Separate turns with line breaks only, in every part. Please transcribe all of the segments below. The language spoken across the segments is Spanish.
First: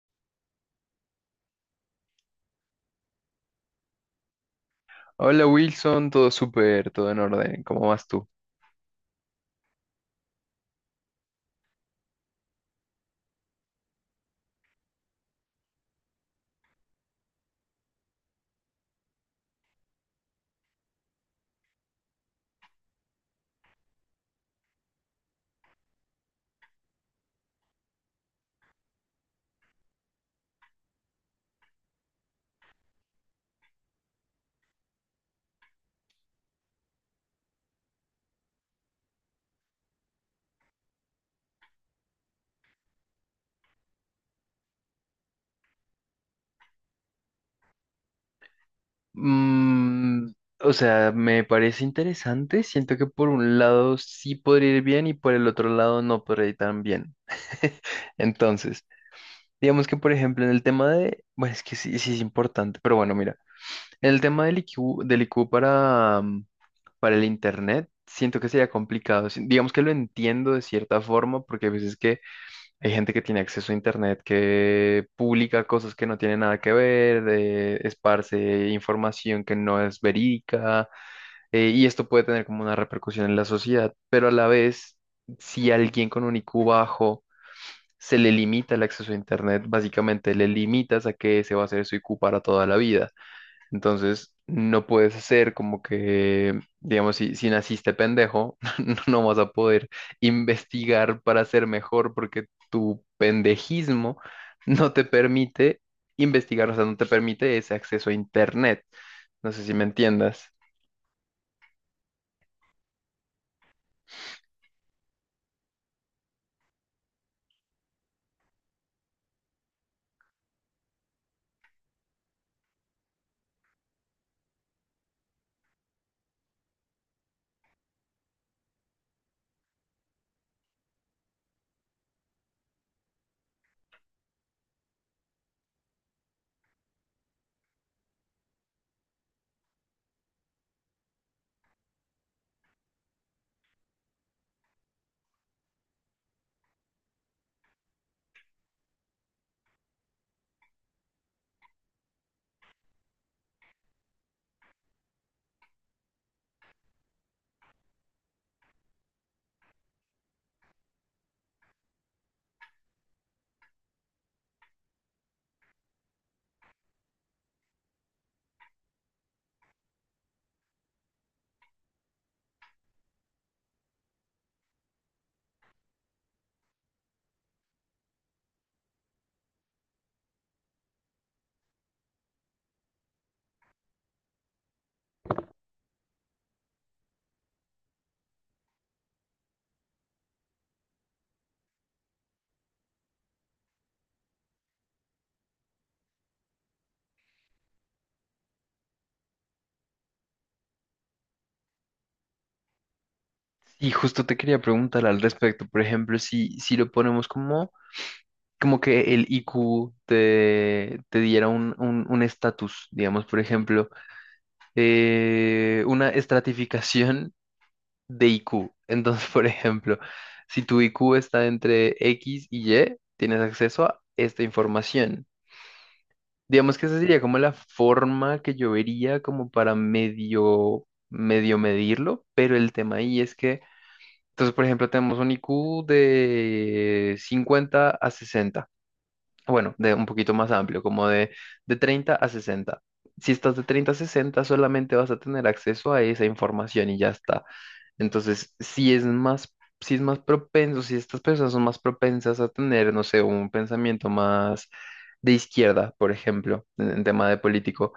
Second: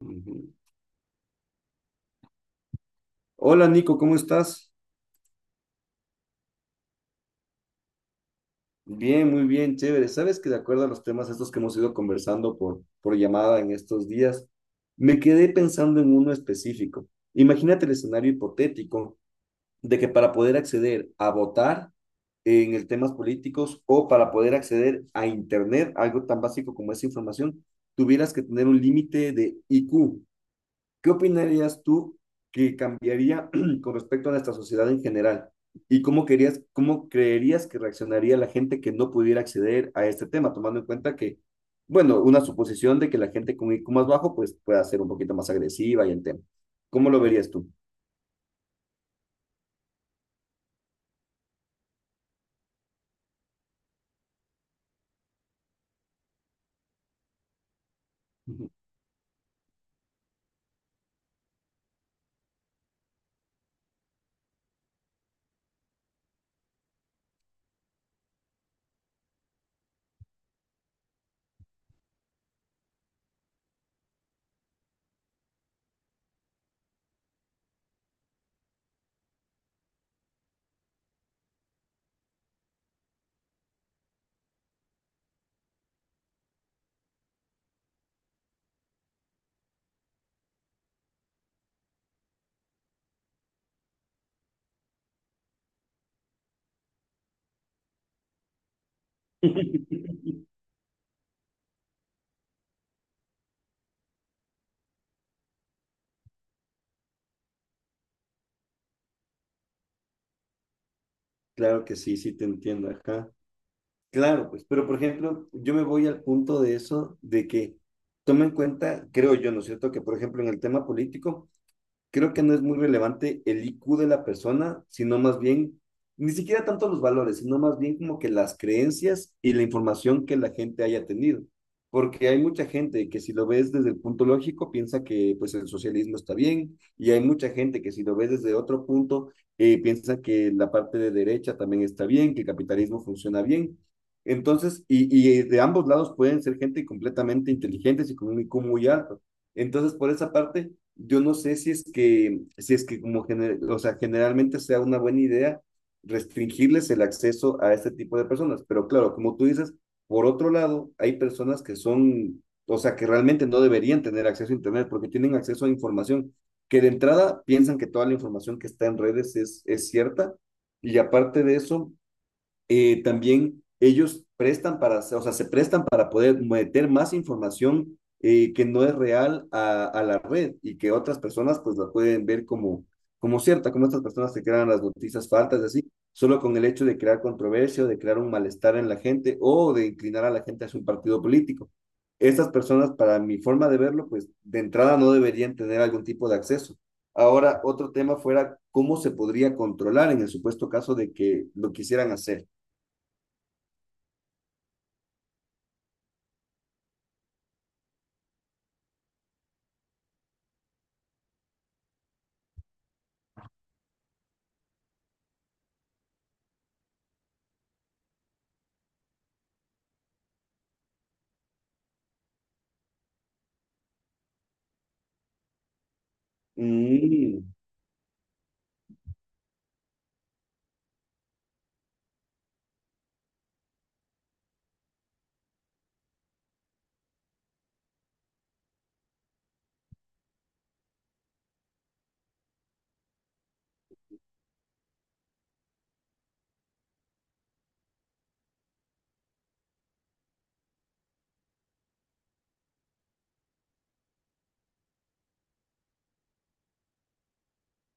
Ujú. Hola Nico, ¿cómo estás?
Hola Wilson, todo súper, todo en orden, ¿cómo vas tú?
Bien, muy bien, chévere. Sabes que de acuerdo a los temas estos que hemos ido conversando por llamada en estos días, me quedé pensando en uno específico. Imagínate el escenario hipotético de que para poder acceder a votar en el temas políticos o para poder acceder a Internet, algo tan básico como esa información, tuvieras que tener un límite de IQ. ¿Qué opinarías tú que cambiaría con respecto a nuestra sociedad en general? ¿Y cómo querías, cómo creerías que reaccionaría la gente que no pudiera acceder a este tema, tomando en cuenta que, bueno, una suposición de que la gente con IQ más bajo pues pueda ser un poquito más agresiva y el tema. ¿Cómo lo verías tú?
Mm, o sea, me parece interesante, siento que por un lado sí podría ir bien y por el otro lado no podría ir tan bien.
Ujú.
Entonces, digamos que por ejemplo en el tema de, bueno, es que sí, sí es importante, pero bueno, mira, en el tema del IQ para, para el Internet, siento que sería complicado, digamos que lo entiendo de cierta forma porque a veces que hay gente que tiene acceso a internet que publica cosas que no tienen nada que ver, esparce información que no es verídica, y esto puede tener como una repercusión en la sociedad, pero a la vez, si alguien con un IQ bajo se le limita el acceso a internet, básicamente le limitas a que ese va a ser su IQ para toda la vida. Entonces, no puedes hacer como que, digamos, si, si naciste pendejo, no no vas a poder investigar para ser mejor porque tu pendejismo no te permite investigar, o sea, no te permite ese acceso a Internet. No sé si me entiendas.
Claro que sí, sí te entiendo, ajá. Claro, pues, pero por ejemplo, yo me voy al punto de eso, de que toma en cuenta, creo yo, ¿no es cierto?, que por ejemplo en el tema político, creo que no es muy relevante el IQ de la persona, sino más bien, ni siquiera tanto los valores, sino más bien como que las creencias y la información que la gente haya tenido. Porque hay mucha gente que si lo ves desde el punto lógico piensa que pues el socialismo está bien y hay mucha gente que si lo ves desde otro punto piensa que la parte de derecha también está bien, que el capitalismo funciona bien. Entonces, y de ambos lados pueden ser gente completamente inteligentes y con un IQ muy alto entonces, por esa parte, yo no sé si es que, si es que o sea, generalmente sea una buena idea restringirles el acceso a este tipo de personas. Pero claro, como tú dices, por otro lado, hay personas que son, o sea, que realmente no deberían tener acceso a Internet porque tienen acceso a información que de entrada piensan que toda la información que está en redes es cierta. Y aparte de eso, también ellos prestan para, o sea, se prestan para poder meter más información que no es real la red y que otras personas pues la pueden ver como, como cierta, como estas personas que crean las noticias falsas así, solo con el hecho de crear controversia o de crear un malestar en la gente o de inclinar a la gente hacia un partido político. Estas personas, para mi forma de verlo, pues de entrada no deberían tener algún tipo de acceso. Ahora, otro tema fuera cómo se podría controlar en el supuesto caso de que lo quisieran hacer.
Y justo te quería preguntar al respecto, por ejemplo, si, si lo ponemos como, como que el IQ te diera un estatus, digamos, por ejemplo una estratificación de IQ. Entonces, por ejemplo, si tu IQ está entre X y Y, tienes acceso a esta información. Digamos que esa sería como
Mm,
la forma que yo vería como para medio, medio medirlo, pero el tema ahí es que, entonces, por ejemplo, tenemos un IQ de 50 a 60, bueno, de un poquito más amplio, como de 30 a 60. Si estás de 30 a 60, solamente vas a tener acceso a esa información y ya está. Entonces, si es más, si es más propenso, si estas personas son más propensas a tener, no sé, un pensamiento más de izquierda, por ejemplo, en tema de político,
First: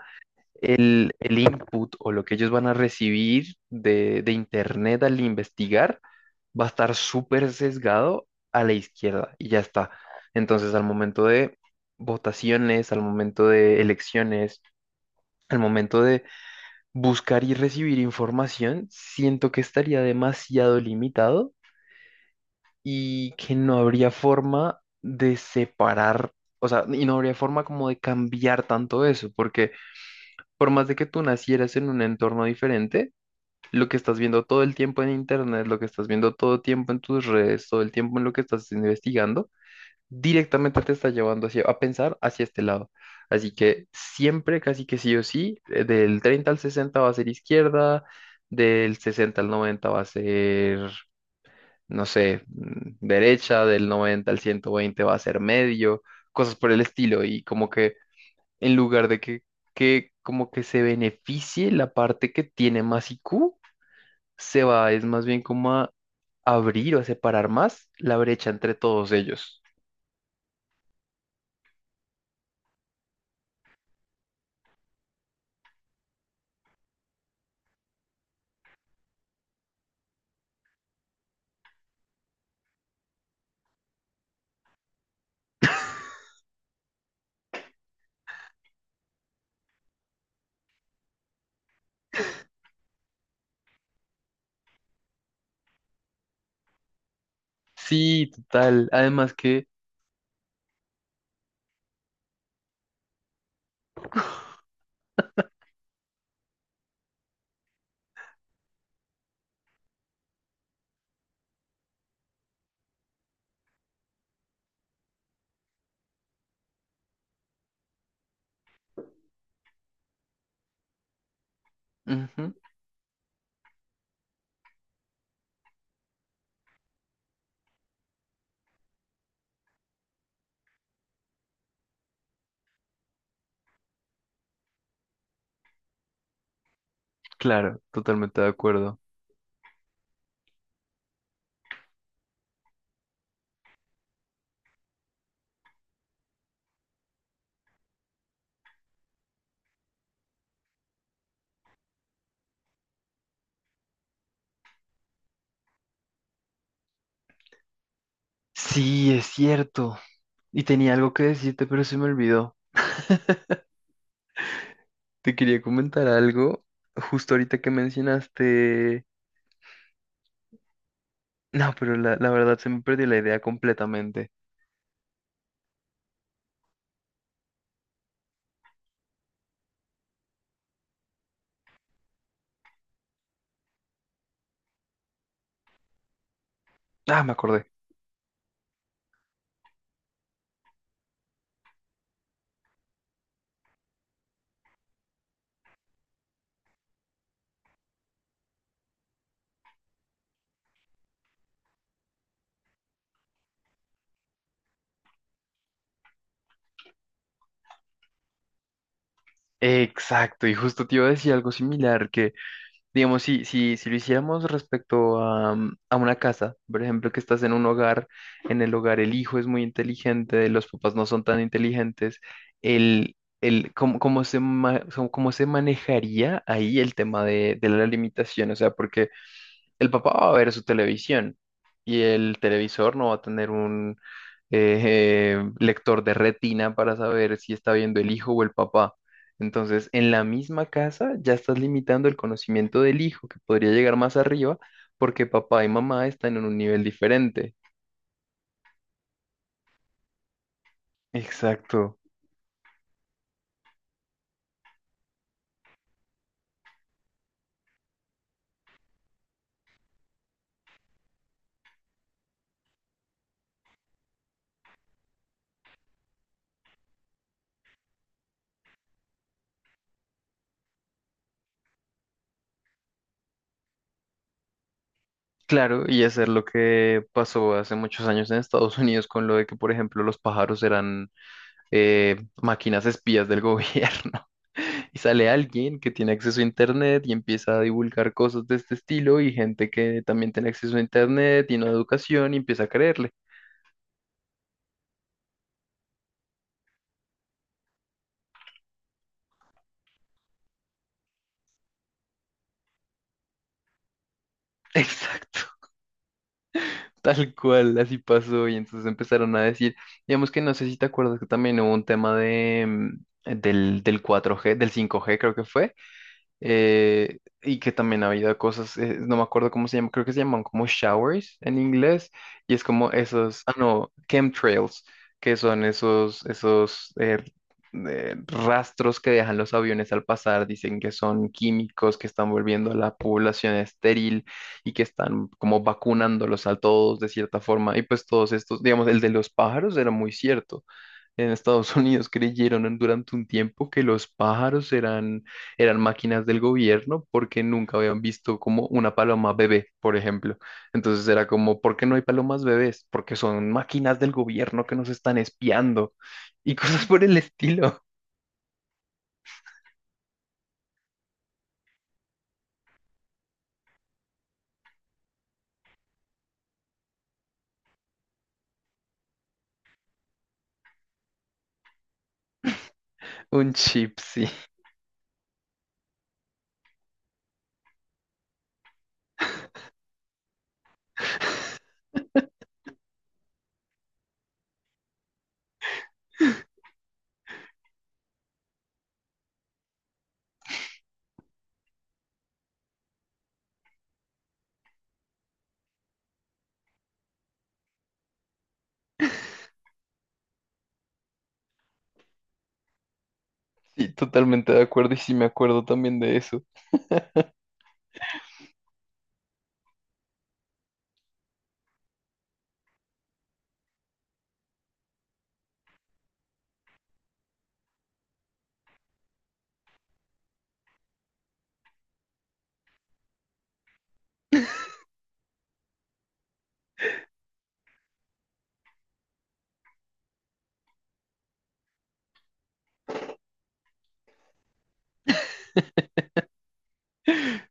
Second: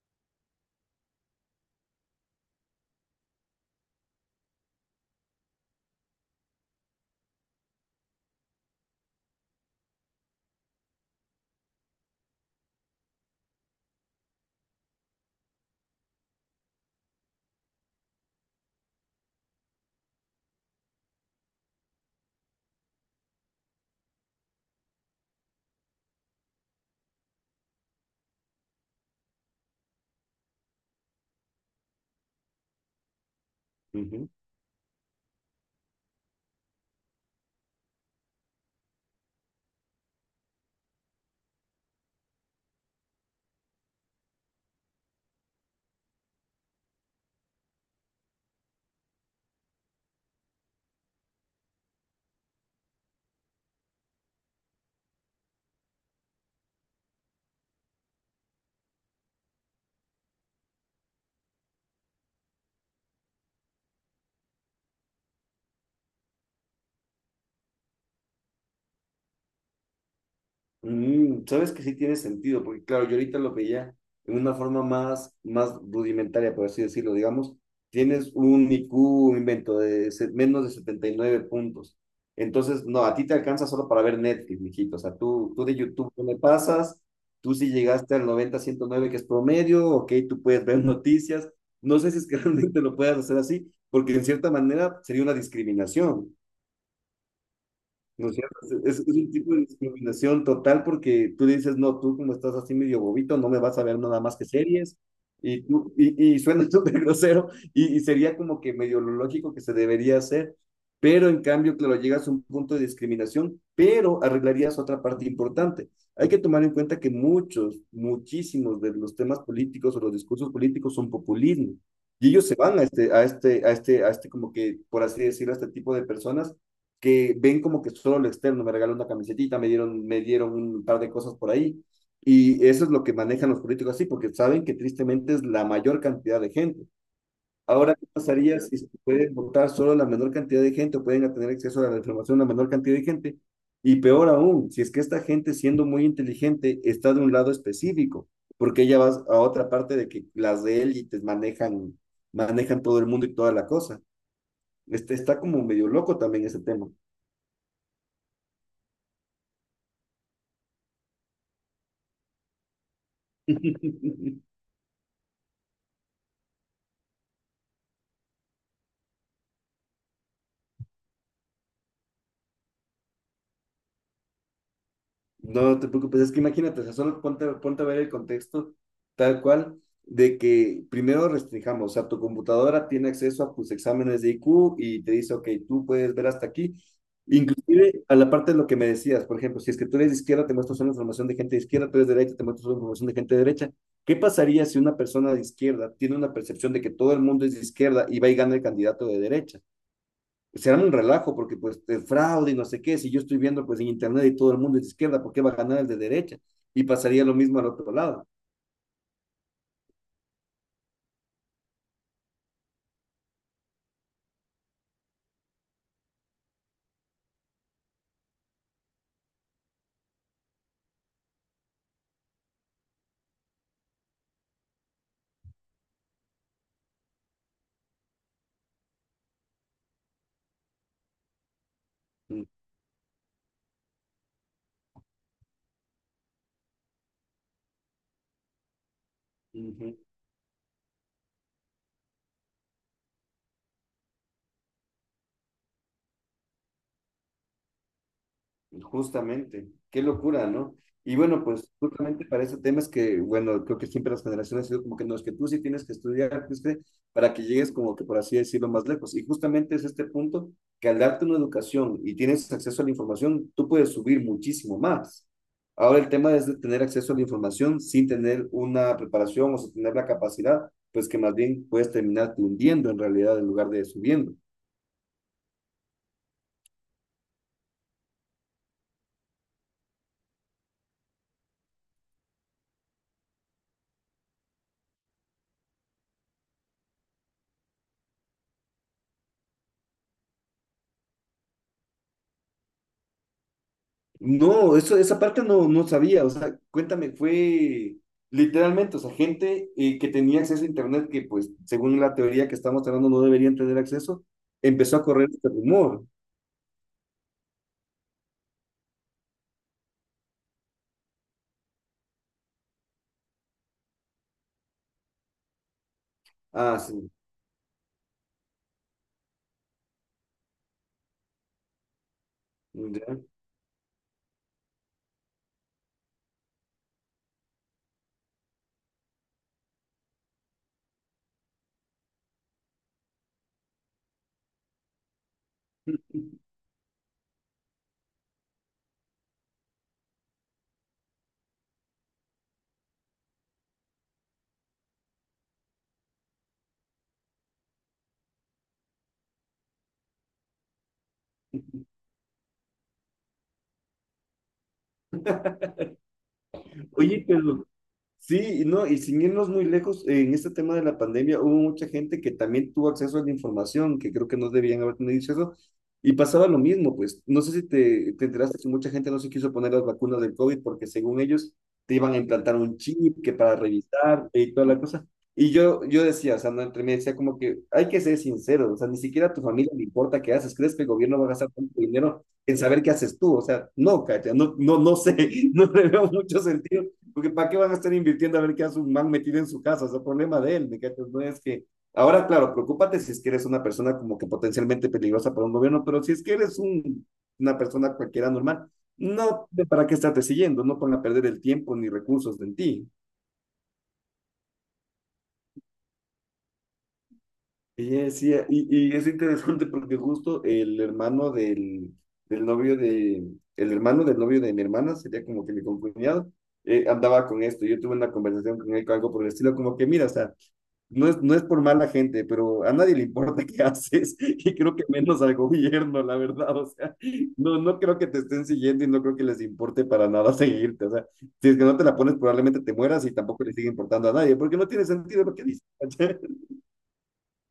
el input o lo que ellos van a recibir de internet al investigar va a estar súper sesgado a la izquierda y ya está. Entonces, al momento de votaciones, al momento de elecciones, al momento de buscar y recibir información, siento que estaría demasiado limitado y que no habría forma de separar. O sea, y no habría forma como de cambiar tanto eso, porque por más de que tú nacieras en un entorno diferente, lo que estás
ujú,
viendo todo el tiempo en internet, lo que estás viendo todo el tiempo en tus redes, todo el tiempo en lo que estás investigando, directamente te está llevando a pensar hacia este lado. Así que siempre, casi que sí o sí, del 30 al 60 va a ser izquierda, del 60 al 90 va a ser, no sé, derecha, del 90 al 120 va a ser medio, cosas por el estilo. Y como que en lugar de que como que se beneficie la parte que tiene más IQ, se va es más bien como a abrir o a separar más la brecha entre todos ellos.
sabes que sí tiene sentido, porque claro, yo ahorita lo veía en una forma más rudimentaria, por así decirlo, digamos, tienes un IQ, un invento de menos de 79 puntos. Entonces, no, a ti te alcanza solo para ver Netflix, mijito. O sea, tú de YouTube no le pasas, tú si llegaste al 90 109 que es promedio, ok, tú puedes ver noticias. No sé si es que realmente lo puedas hacer así, porque en cierta manera sería una discriminación. ¿No
Sí,
es cierto?
total.
Es un
Además
tipo de
que,
discriminación total porque tú dices, no, tú como estás así medio bobito, no me vas a ver nada más que series. Y suena súper grosero y sería como que medio lo lógico que se debería hacer. Pero en cambio, claro, llegas a un punto de discriminación, pero arreglarías otra parte importante. Hay que tomar en cuenta que muchos, muchísimos de los temas políticos o los discursos políticos son populismo. Y ellos
ujú,
se van a este, como que, por así decirlo, a este tipo de personas que ven como que solo lo externo, me regaló una camisetita, me dieron un par de cosas por ahí. Y eso es lo que manejan los políticos así, porque saben que tristemente es la mayor cantidad de gente.
claro,
Ahora, ¿qué
totalmente de
pasaría si se
acuerdo.
puede votar solo la menor cantidad de gente o pueden tener acceso a la información la menor cantidad de gente? Y peor aún, si es que esta gente, siendo muy inteligente, está de un lado específico, porque ella va a otra parte de que las de élites manejan todo el mundo y toda la cosa. Este, está como medio loco también ese tema.
Sí, es cierto. Y tenía algo que decirte, pero se me olvidó. Te quería comentar algo justo ahorita que mencionaste. No, pero la verdad se me perdió la idea completamente.
No te preocupes, es que imagínate, o sea, ponte a ver el contexto tal cual de que primero restringamos, o sea, tu computadora tiene acceso a tus exámenes de IQ y te dice, ok, tú puedes ver hasta aquí.
Ah, me acordé.
Inclusive a la parte de lo que me decías, por ejemplo, si es que tú eres de izquierda, te muestra solo información de gente de izquierda, tú eres de derecha, te muestra solo información de gente de derecha. ¿Qué pasaría si una persona de izquierda tiene una percepción de que todo el mundo es de izquierda y va y gana el candidato de derecha? Será un relajo porque pues de fraude y no sé qué, si yo estoy viendo pues en internet y todo el mundo es de izquierda, ¿por qué va a ganar el de derecha? Y pasaría lo mismo al otro lado.
Exacto, y justo te iba a decir algo similar, que digamos, si, si, si lo hiciéramos respecto a una casa, por ejemplo, que estás en un hogar, en el hogar el hijo es muy inteligente, los papás no son tan inteligentes, el, el, ¿cómo, cómo se, ma- Cómo se manejaría ahí el tema de la limitación? O sea, porque el papá va a ver su televisión y el
Mm.
televisor no va a tener un eh, lector de retina para saber si está viendo el hijo o el papá. Entonces,
Ujú.
en la misma casa ya estás limitando el conocimiento del hijo, que podría llegar más arriba, porque papá y mamá están en un nivel diferente.
Justamente, qué locura, ¿no? Y bueno, pues
Exacto.
justamente para ese tema es que, bueno, creo que siempre las generaciones han sido como que no, es que tú sí tienes que estudiar, pues, que para que llegues como que, por así decirlo, más lejos. Y justamente es este punto que al darte una educación y tienes acceso a la información, tú puedes subir muchísimo más. Ahora el tema es de tener acceso a la información sin tener una preparación o sin tener la capacidad, pues que más bien puedes terminarte hundiendo en realidad en lugar de subiendo.
Claro, y hacer lo que pasó hace muchos años en Estados Unidos con lo de que, por ejemplo, los pájaros eran máquinas espías del gobierno. Y sale alguien que tiene acceso a internet y empieza a divulgar cosas de este estilo y gente que también tiene acceso a internet y no a educación y empieza a creerle.
No, eso, esa parte no sabía, o sea, cuéntame, fue literalmente, o sea, gente que tenía acceso a internet, que pues según la teoría que estamos hablando no deberían tener acceso, empezó a correr
Exacto,
este rumor.
tal cual, así pasó y entonces empezaron a decir, digamos que no sé si te acuerdas que también hubo un tema de, del 4G, del 5G creo que fue,
Ah, sí.
y que también había cosas, no me acuerdo cómo se llama, creo que se llaman como showers en inglés, y es como
Ya.
esos, ah no, chemtrails, que son esos, rastros que dejan los aviones al pasar, dicen que son químicos, que están volviendo a la población estéril y que están como vacunándolos a todos de cierta forma, y pues todos estos, digamos, el de los pájaros era muy cierto, en Estados Unidos creyeron durante un tiempo que los pájaros eran, eran máquinas del gobierno porque nunca habían visto como una paloma bebé, por ejemplo. Entonces era como, ¿por qué no hay palomas bebés? Porque son máquinas del gobierno que nos están espiando y cosas por el
Oye, pero
estilo.
sí, y no, y sin irnos muy lejos, en este tema de la pandemia hubo mucha gente que también tuvo acceso a la información, que creo que no debían haber tenido acceso, y pasaba lo mismo, pues. No sé si te enteraste que mucha gente no se quiso poner las vacunas del COVID porque según ellos te iban a implantar un chip que
Un
para
chip, sí.
revisar y toda la cosa. Y yo decía, o sea, no, entre mí decía como que hay que ser sincero, o sea, ni siquiera a tu familia le importa qué haces, ¿crees que el gobierno va a gastar tanto dinero en saber qué haces tú? O sea, no, Katia, no, no, no sé, no le veo mucho sentido porque ¿para qué van a estar invirtiendo a ver qué hace un man metido en su casa? Es el problema de él, ¿me cachas? No es que... Ahora, claro, preocúpate si es que eres una persona como que potencialmente peligrosa para un gobierno, pero si es que eres una persona cualquiera normal, no tiene para qué estarte siguiendo, no ponga a perder el tiempo ni recursos en ti.
Sí, totalmente de acuerdo y sí me acuerdo también de eso.
Y es, y es interesante porque justo del novio de, el hermano del novio de mi hermana, sería como que mi concuñado, andaba con esto. Yo tuve una conversación con él, con algo por el estilo, como que mira, o sea, no es por mala gente, pero a nadie le importa qué haces y creo que menos al gobierno, la verdad. O sea, no, no creo que te estén siguiendo y no creo que les importe para nada seguirte. O sea, si es que no te la pones, probablemente te mueras y tampoco le sigue importando a nadie, porque no tiene sentido lo que dices. ¿Cachai?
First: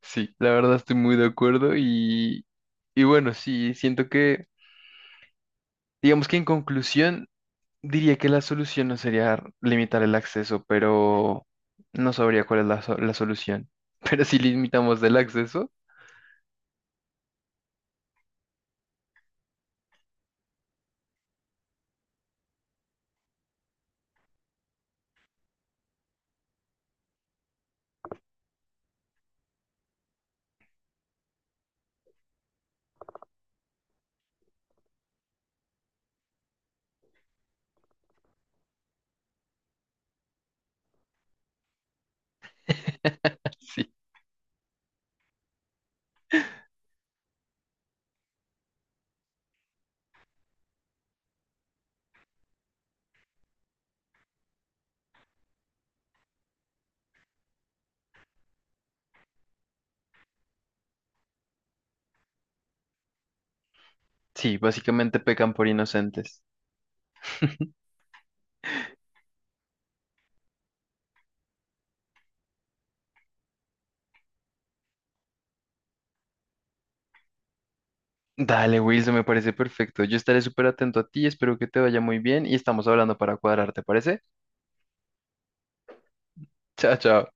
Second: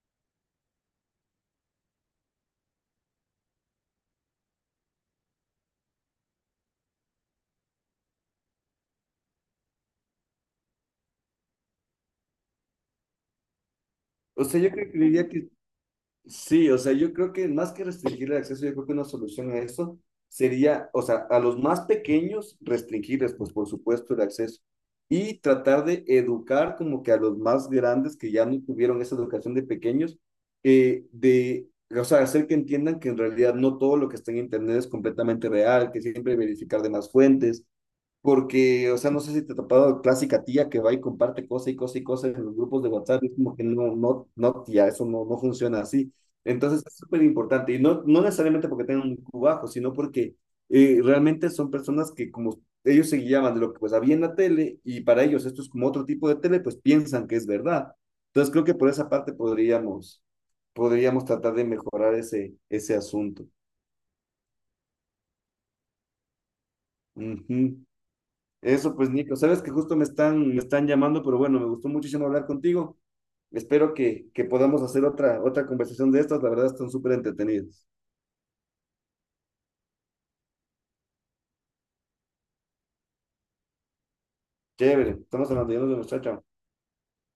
Sí, la verdad estoy muy de acuerdo y bueno, sí, siento que, digamos que en conclusión... Diría que la solución no sería limitar el acceso, pero no sabría cuál es la solución. Pero si
O sea, yo creo que
limitamos el
diría que
acceso,
sí, o sea, yo creo que más que restringir el acceso, yo creo que una solución a eso sería, o sea, a los más pequeños restringirles, pues por supuesto, el acceso y tratar de educar como que a los más grandes que ya no tuvieron esa educación de pequeños, eh, de, o sea, hacer que entiendan que en realidad no todo lo que está en Internet es completamente real, que siempre hay que verificar de más fuentes, porque, o sea, no sé si te ha topado clásica tía que va y comparte cosa y cosa y cosa en los grupos de WhatsApp, es como que
sí.
no, no, no, tía, eso no, no funciona así. Entonces es súper importante, y no, no necesariamente porque tengan un IQ bajo, sino porque realmente son personas que como ellos se guiaban de lo que pues había en la tele, y para ellos esto es como otro tipo de tele, pues piensan que es verdad. Entonces creo que por esa parte podríamos tratar de mejorar ese, ese asunto.
Sí, básicamente pecan por inocentes.
Ujú. Eso pues, Nico, sabes que justo me están llamando, pero bueno, me gustó muchísimo hablar contigo. Espero que podamos hacer otra conversación de estas. La verdad, están súper entretenidas.
Dale, Wilson, me parece perfecto. Yo estaré súper atento a ti, espero que te vaya muy bien y estamos hablando para cuadrar, ¿te parece?
Chévere, estamos hablando, ya nos vemos, chao, chao.
Chao, chao.